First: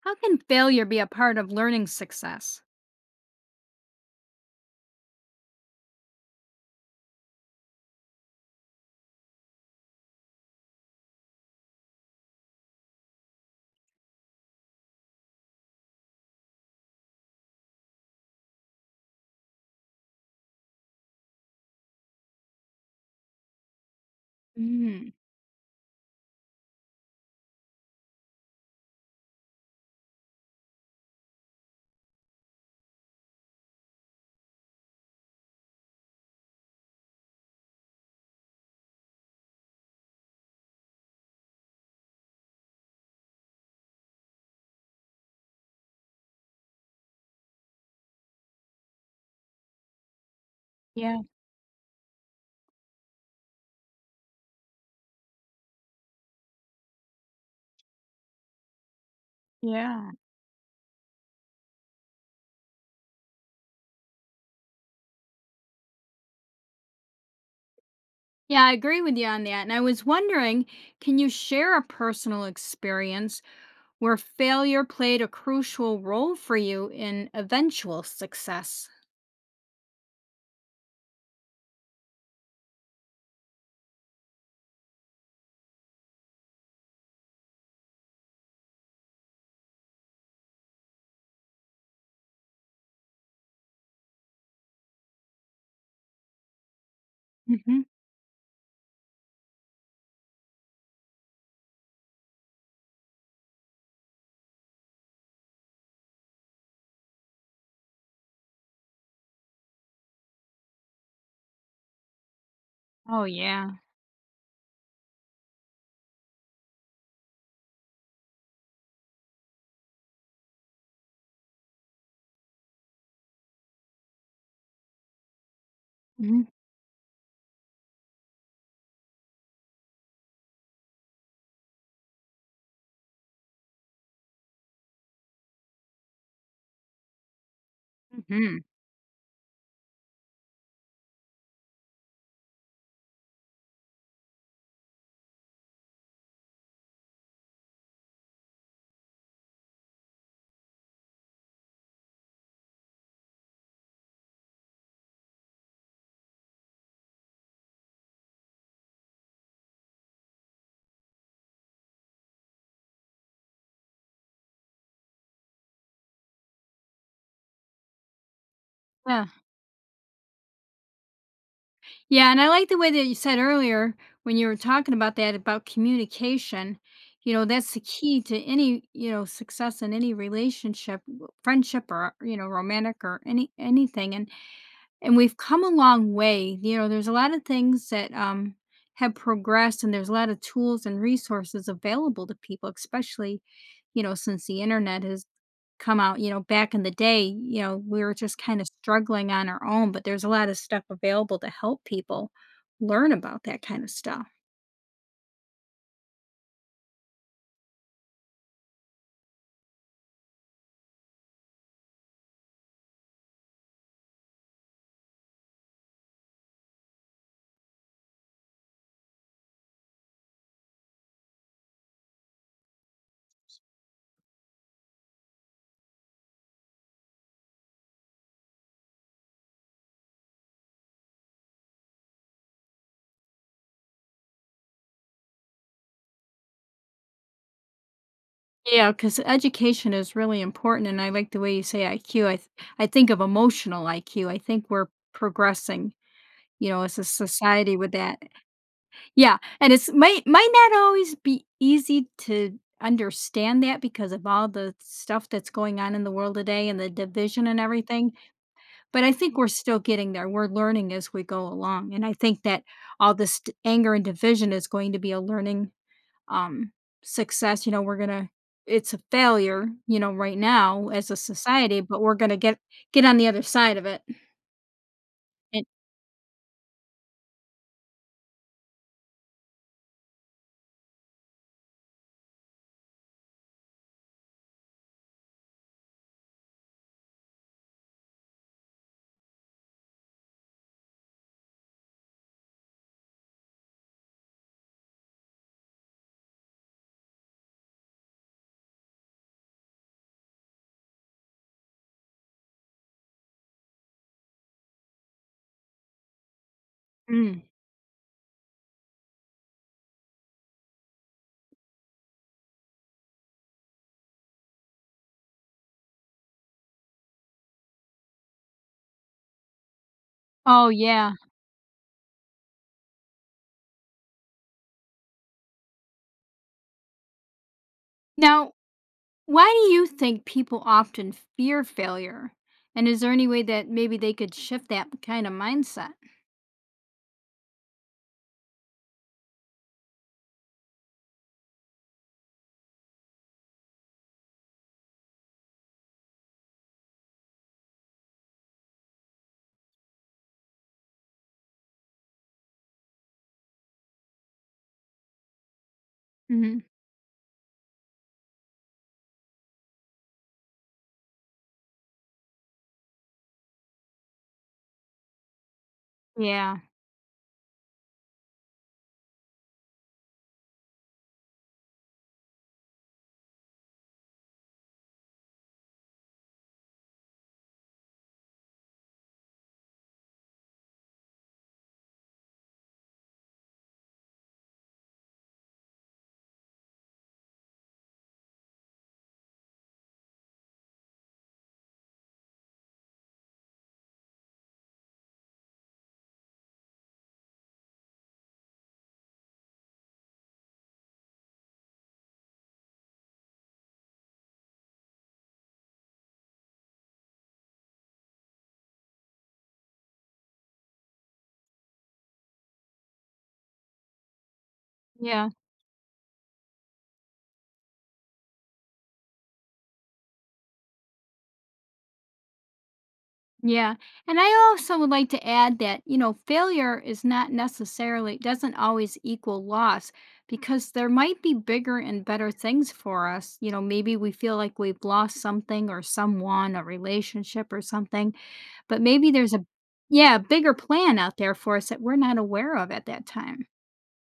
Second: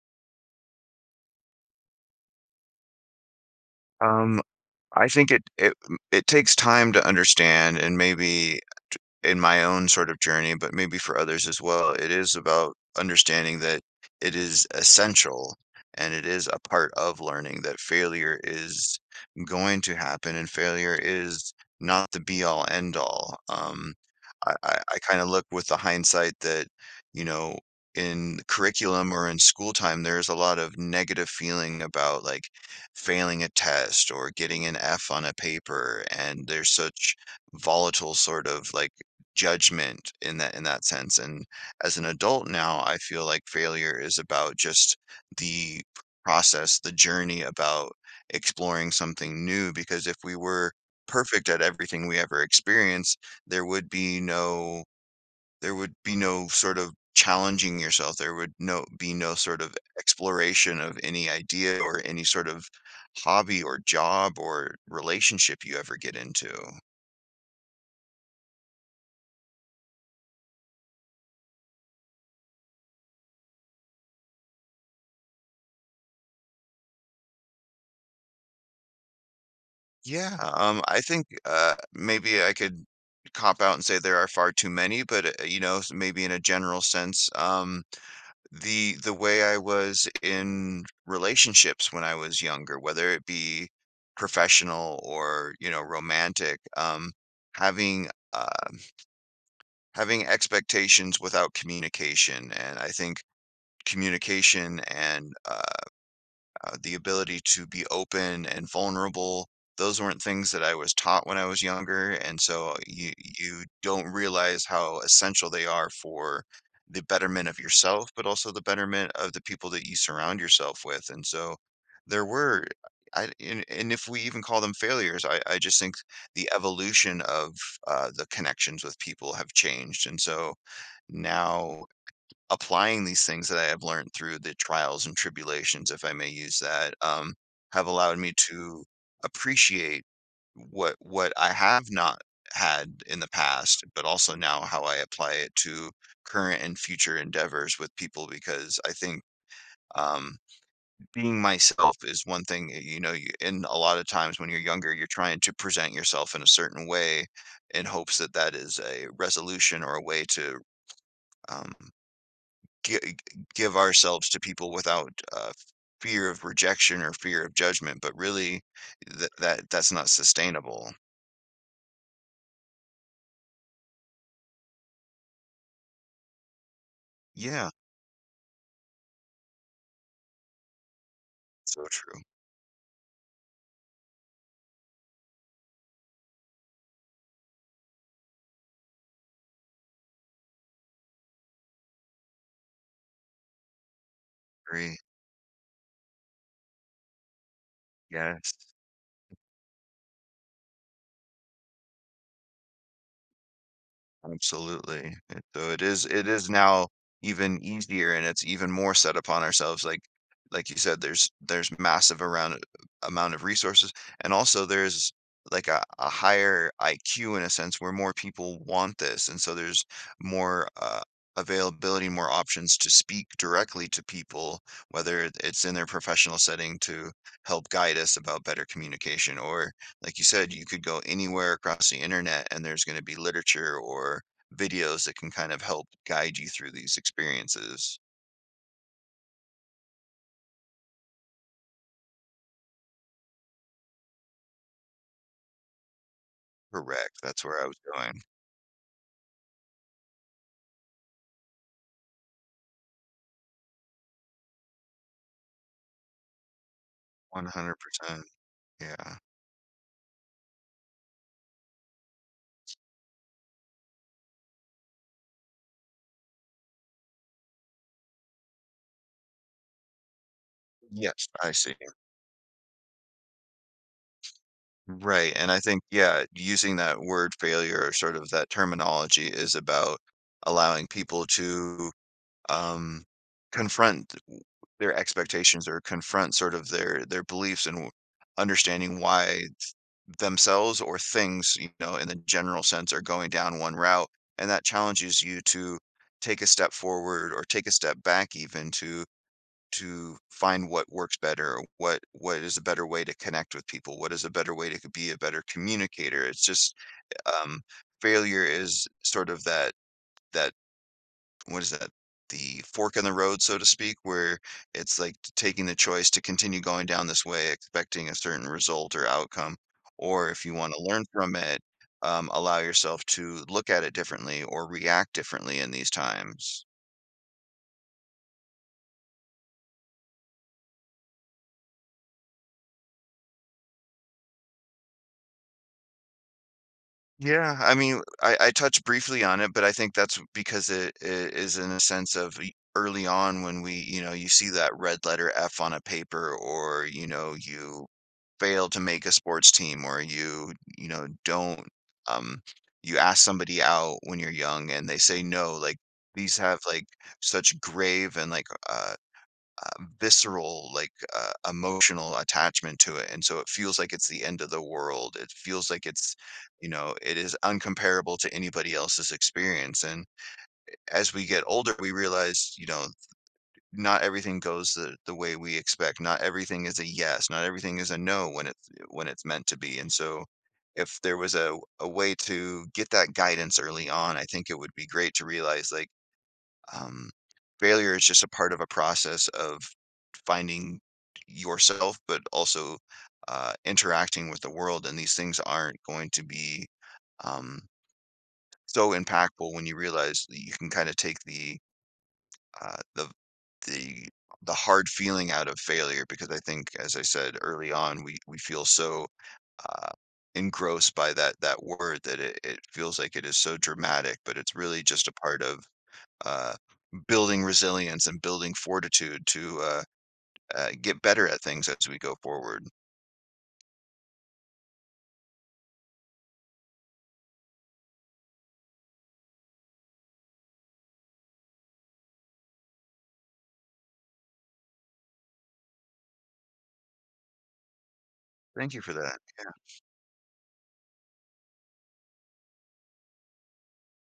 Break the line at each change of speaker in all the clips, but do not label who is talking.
How can failure be a part of learning success?
Um, I think it takes time to understand and maybe in my own sort of journey, but maybe for others as well, it is about understanding that it is essential and it is a part of learning that failure is going to happen and failure is not the be all end all. I
Mm,
kind of look with the hindsight that, you know, in curriculum or in school time, there's a lot of negative feeling about like failing a test or getting an F on a paper. And there's such volatile sort of like judgment in that sense, and as an adult now, I feel like failure is about just the process, the journey about exploring something new, because if we were
yeah,
perfect at everything we ever experienced, there would be no there would be no sort of challenging yourself. There would no be no sort of
yeah.
exploration of any idea or any sort of hobby or job or relationship you ever get into.
Yeah, I agree with you on that. And I was wondering, can you share a personal experience where failure played a crucial role for you in eventual success?
Yeah. I think, maybe I could cop out and say there are far too many, but, you know, s maybe in a general sense, the way I was in relationships when I was younger, whether it be professional or, you know, romantic,
Hmm.
having, uh having expectations without communication, and I think communication and, the ability to be open and vulnerable. Those weren't things that I was taught when I was younger, and so you
Oh,
you
yeah.
don't realize how essential they are for the betterment of yourself, but also the betterment of the people that you surround yourself with. And so there were, I and if we even call them failures, I just think
Hmm.
the evolution of the connections with people have changed, and so now applying these things that I have learned through the trials and tribulations, if I may use that, have allowed me
Hmm.
to appreciate what I have not had in the past, but also now how I apply it to current and future endeavors with people because I think um being myself is one thing. You know, you, in a lot of times when you're younger you're trying to present yourself in a certain way in hopes that that is a resolution or a way to um gi- give ourselves to people without fear of rejection or fear of judgment, but really that's not sustainable.
Yeah, and I like the way that you said earlier when you were talking about that, about communication. You know,
Yeah,
that's the key to any, you know, success in any relationship,
so
friendship or,
true.
you know, romantic or anything. And we've come a long way. You know, there's a lot of things that have progressed, and there's a lot of tools and resources available to people, especially, you know, since the
Agree.
internet has come out. You know, back in the day, you know, we were just kind of
Yes.
struggling on our own, but there's a lot of stuff available to help people learn about that kind of stuff.
Absolutely. And so it is now even easier and it's even more set upon ourselves. Like you said, there's massive around amount of resources and also there's like a higher IQ in a sense where more people want this. And so there's more availability, more options to speak directly to people, whether it's in their professional setting to help guide us about better communication or like you said, you could go anywhere across the internet and there's gonna be literature or videos that can kind of help guide you through these experiences.
Yeah, because education is really important, and I like the way you say IQ. I think of emotional IQ. I think we're progressing, you know, as a
Correct, that's where I
society
was
with
going.
that. Yeah, and it's might not always be easy to understand that because of all the stuff that's going on in the world today and the division and everything,
100%,
but I
yeah.
think we're still getting there. We're learning as we go along, and I think that all this d anger and division is going to be a learning, um, success, you know, we're gonna it's a failure, you know, right now as a
Yes, I see.
society, but we're gonna get on the other side of it.
Right, and I
And
think, yeah, using that word failure or sort of that terminology is about allowing people to, um, confront w their expectations or confront sort of their beliefs and w understanding why themselves or things, you know, in the general sense are going down one route. And that challenges you to take a step forward or take a step back even to find what works better, or what is a better way to connect with people, what is a better way to be a better communicator. It's just
mm.
um failure is sort of that what is that? The fork in the road, so to speak, where it's like taking the choice to continue going down this way, expecting a certain result or outcome, or if you
Oh,
want to learn
yeah.
from it, allow yourself to look at it differently or react differently in these times.
Now, why do you think people often fear failure? And is there any way that maybe they could shift that kind of mindset?
Yeah, I mean, I touched briefly on it, but I think that's because it is in a sense of early on when we, you know, you see that red letter F on a paper, or you know, you fail to make a sports team, or you know, don't, um, you ask somebody out when you're young and they say no. Like these have
Mhm.
like such grave and like visceral, like, emotional attachment to it, and so it feels like it's the end of the world. It feels like it's
Yeah.
you know, it is uncomparable to anybody else's experience, and as we get older, we realize, you know, not everything goes the way we expect. Not everything is a yes, not everything is a no when it's when it's meant to be, and so if there was a way to get that guidance early on, I think it would be great to realize, like um, failure is just a part of a process of finding yourself, but also interacting with the world. And these things aren't going to be um, so impactful when you realize that you can kind of take the uh, the the the hard feeling out of failure because I think, as I said early on, we feel so uh, engrossed by that word that it feels like it is so dramatic, but it's really just a
Yeah.
part of uh, building resilience and building fortitude to get better at things as we go forward.
Yeah. And I also would like to add that, you know, failure is not necessarily doesn't always equal loss because there might be bigger and better things for us. You know, maybe we feel like we've lost something or someone, a relationship or something,
Thank you
but
for
maybe
that.
there's a, yeah, bigger plan out there for us that we're not aware of at that time.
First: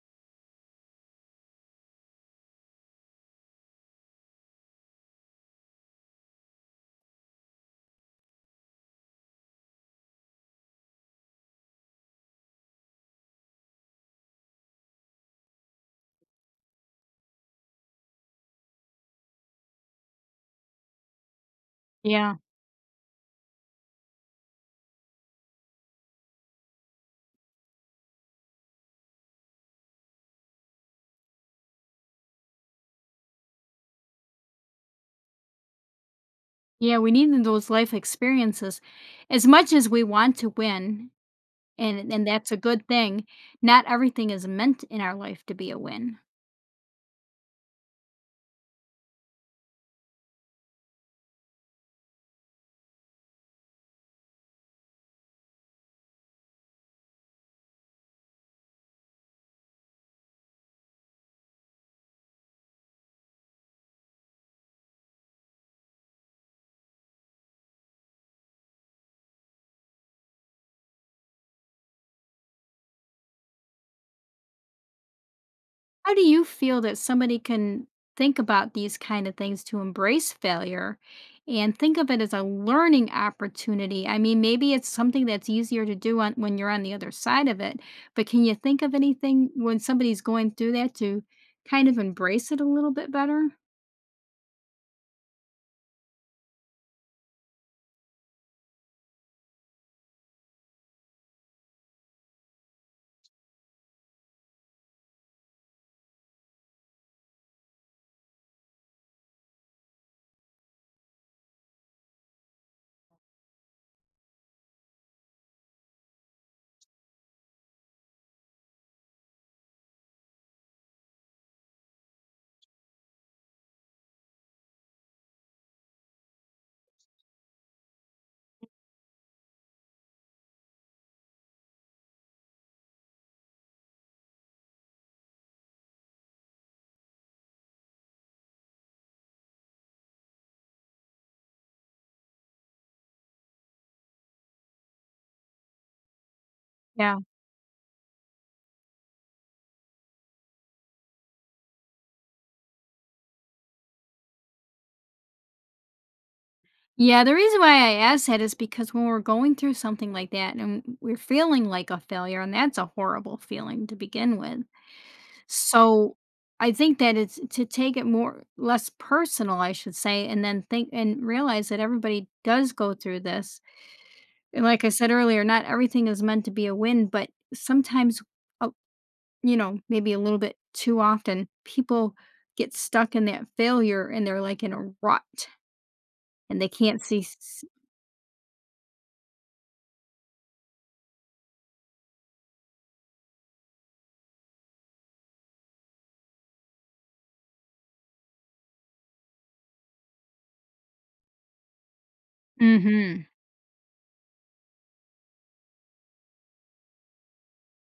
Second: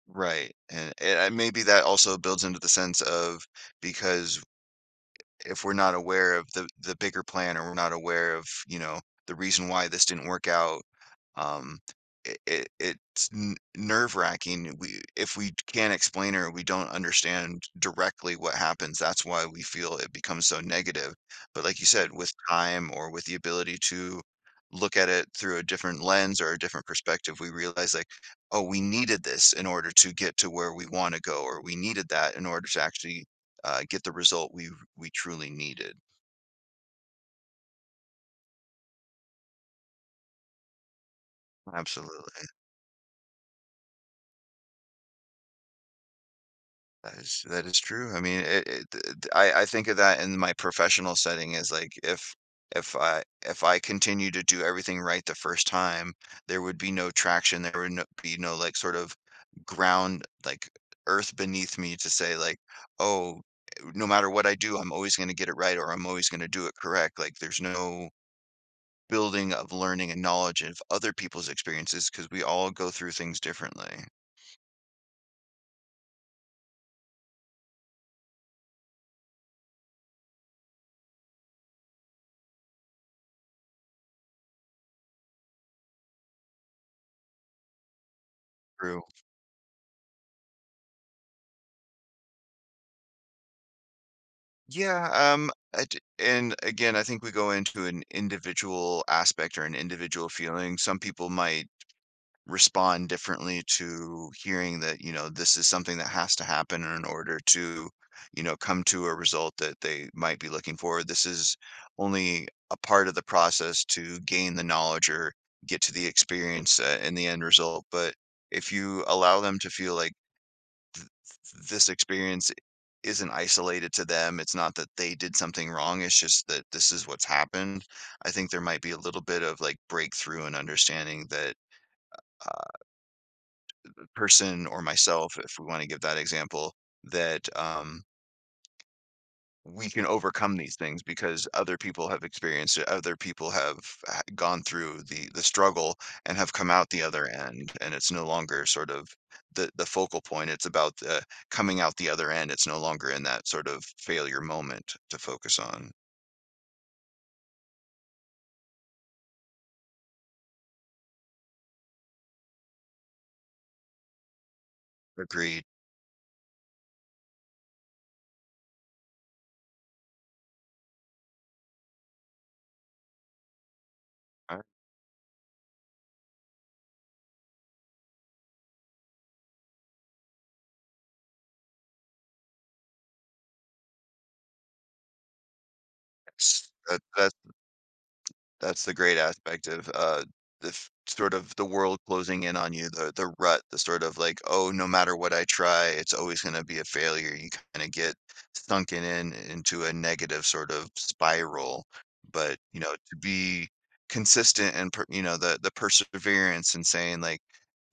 Right. And, maybe that also builds into the sense of because if we're not aware of the bigger plan or we're not aware of, you know, the reason why this didn't work out, um, it's nerve-wracking. We if we can't explain or we don't understand directly what happens, that's why we feel it becomes so negative. But like you said, with
Yeah.
time or with the ability to look at it through a different lens or a different perspective, we realize like, oh, we needed this in order to get to where we want to go, or we needed that in order to actually get the result we truly needed.
Yeah, we need those life experiences. As much as we want to win, and
Absolutely,
that's a good thing, not everything is meant in our life to be a win.
that is true. I mean, I think of that in my professional setting as like if I continue to do everything right the first time, there would be no traction. There would no, be no like sort of ground like earth beneath me to say like, oh, no matter what I do, I'm always going to get it right or I'm always going to do it correct. Like there's no building of learning and knowledge of other people's experiences because we all go through things differently.
How do you feel that somebody can think about these kind of things to embrace failure and think of it as a learning opportunity? I mean, maybe it's something that's easier to do on, when you're on the other side of it, but can you think of
True.
anything when somebody's going through that to kind of embrace it a little bit better?
Yeah, I d and again, I think we go into an individual aspect or an individual feeling. Some people might respond differently to hearing that, you know, this is something that has to happen in order to, you know, come to a result that they might be looking for. This is only a part of the process to gain the knowledge or get to the experience in the end result. But if you allow them to feel like this experience isn't isolated to them. It's not that they did something wrong. It's just that this is what's happened. I think there might be a little bit of like breakthrough and understanding that uh, the person or myself, if we want to give that example, that we can overcome these things because other people have experienced it. Other people have gone through the struggle and have come out the
Yeah.
other end. And it's no longer sort of the focal point. It's about the coming out the other end. It's no longer in that sort of failure moment to focus on.
Yeah, the reason why I asked that is because when we're going through something like that and we're feeling like a failure, and that's a horrible feeling to begin with.
Agreed.
So I think that it's to take it more less personal, I should say, and then think and realize that everybody does go through this. And
Alright.
like I said earlier, not everything is meant to be a win, but sometimes, uh, you know, maybe a little bit too often, people get stuck in that failure and they're like in a rut and they
That
can't see.
that's that's the great aspect of, the f sort of the world closing in on you, the rut, the sort of like, "Oh, no matter what I try, it's always gonna be a failure." You kinda get sunken in into a negative sort of spiral, but, you know, to
Mm-hmm.
be consistent and per you know, the perseverance and saying, like,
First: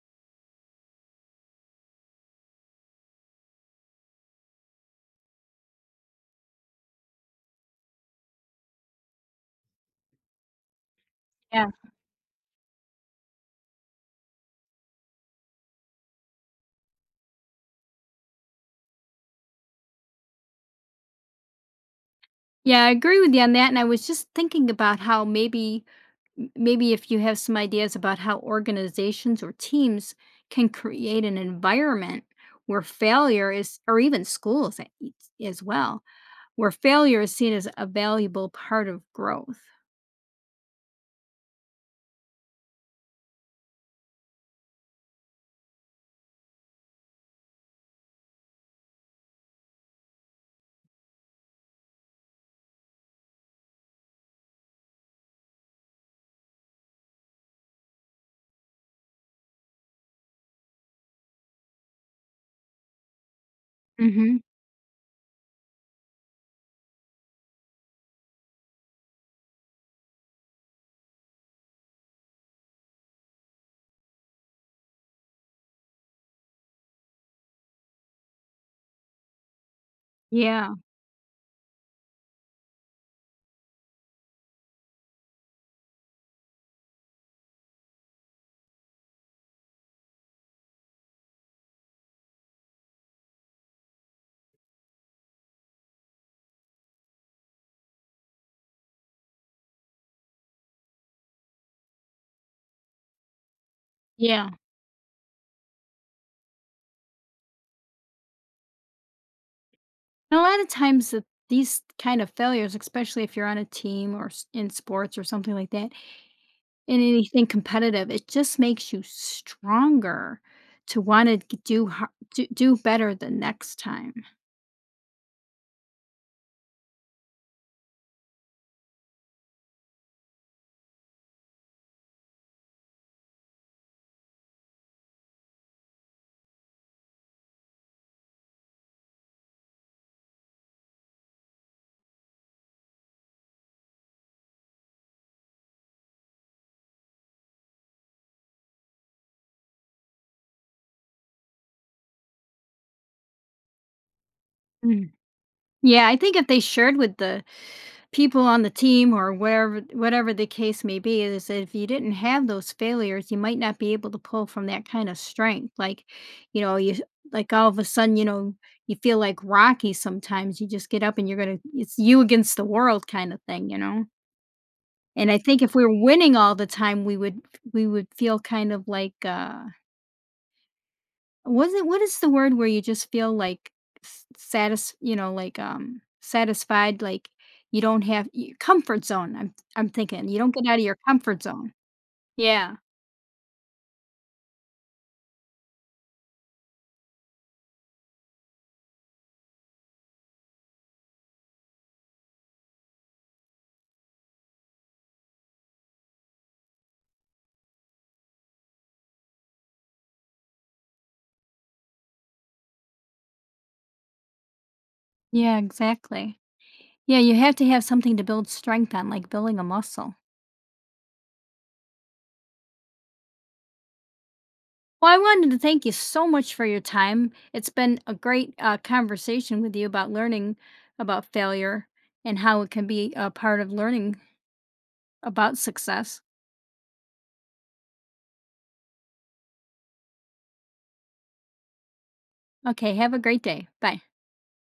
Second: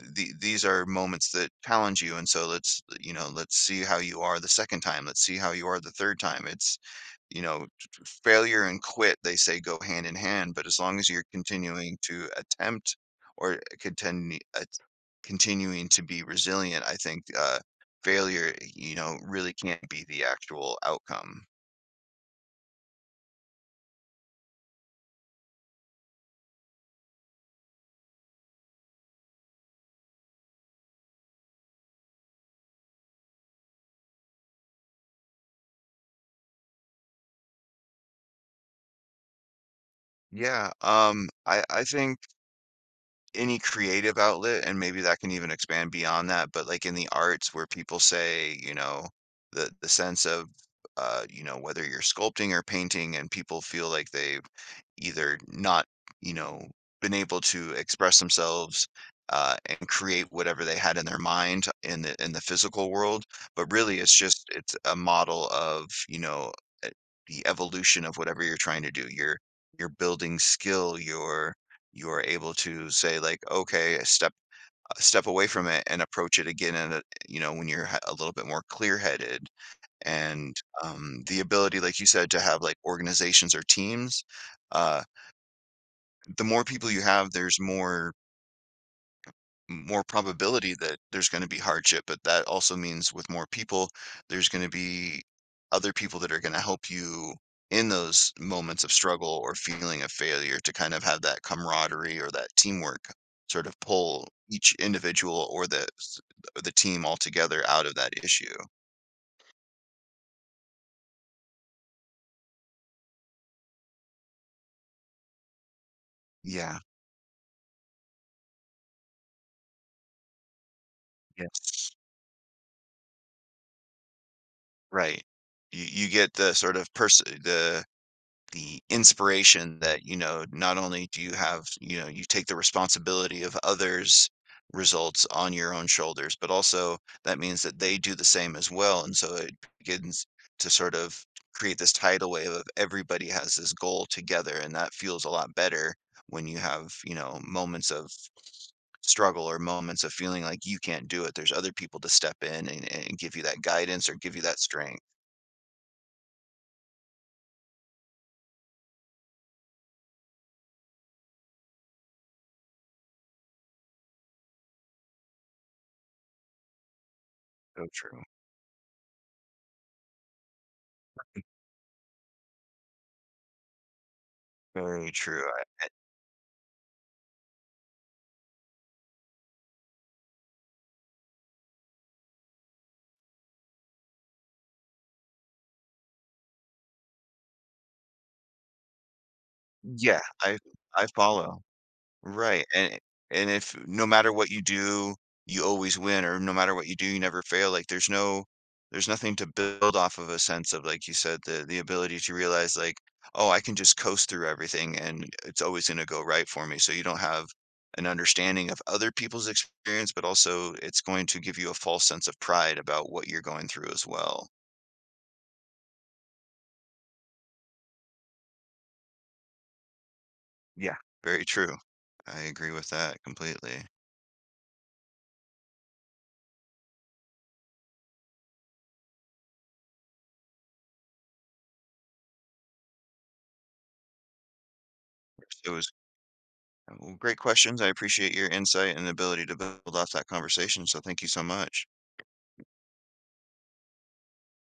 These are moments that challenge you, and so let's, you know, let's see how you are the 2nd time. Let's see how you are the 3rd time." It's, you know failure and quit, they say, go hand in hand, but as long as you're continuing to attempt or contend, continuing to be resilient, I think failure, you know, really can't be the actual outcome.
Yeah, I agree with you on that. And I was just thinking about how maybe maybe if you have some ideas about how organizations or teams can create an environment where failure is, or even schools as well, where failure is seen as a valuable part of growth.
Yeah, I think. Any creative outlet, and maybe that can even expand beyond that, but, like, in the arts where people say, you know, the sense of, you know, whether you're sculpting or painting and people feel like they've either not, you know, been able to express themselves, and create whatever they had in their mind in the physical world, but really it's
Hmm.
just it's a model of, you know, eh, the evolution of whatever you're trying to do. You're building skill, you're you are able to say like, okay, step away from it and approach it again, and you know when you're a little bit more clear headed, and
Yeah.
the ability, like you said, to have like organizations or teams. Uh, the more people you have, there's more probability that there's going to be hardship, but that also means with more people, there's going to be other people that are going to help you in those moments of struggle or feeling of failure to kind of have that camaraderie or that teamwork sort of pull
Yeah.
each individual or the team altogether out of that issue.
And a lot of times that these kind of failures, especially if you're on a team or in sports or something like that,
Yeah.
in anything competitive. It just makes you stronger to want to
Yes.
do better the next time.
Right. You get the sort of person the inspiration that, you know, not only do you have, you know, you take the responsibility of others' results on your own shoulders, but also that means that they do the same as well. And so it begins to sort of create this tidal wave of everybody has this goal together. And that feels a lot better when you have, you know, moments of struggle or moments of feeling like you can't do it. There's other people to step in and, give you that guidance or give you that strength.
Mm. Yeah, I think if they shared with the people on the team or wherever whatever the case may be, is that if you didn't have those failures, you might not be able to pull from that kind of strength. Like, you know, you like all of a
So
sudden,
true.
you know, you feel like Rocky sometimes. You just get up and you're gonna it's you against the world kind of thing, you know?
Very
And I
true.
think if we're winning all the time, we would feel kind of like, was it, what is the word where you just feel like s satis you know, like, satisfied, like, you don't have y comfort zone, I'm
Yeah,
thinking. You don't get out of your
I
comfort
follow.
zone.
Right,
Yeah.
and if no matter what you do, you always win, or no matter what you do, you never fail, like, there's no there's nothing to build off of a sense of, like you said, the ability to realize, like, "Oh, I can just coast through everything, and it's always gonna go right for me," so you don't have an understanding of other people's experience, but also it's going to give you a false sense of pride about what you're going through as well.
Yeah, exactly. Yeah, you have to have something to build strength on, like building a muscle.
Yeah, very true. I agree with that completely.
Well, I wanted to thank you so much for your time. It's been a great, conversation with you about learning about failure and how it can be a part of learning about
It was
success.
Well, great questions. I appreciate your insight and ability to build off that conversation. So thank you so much.
Okay, have a great day. Bye.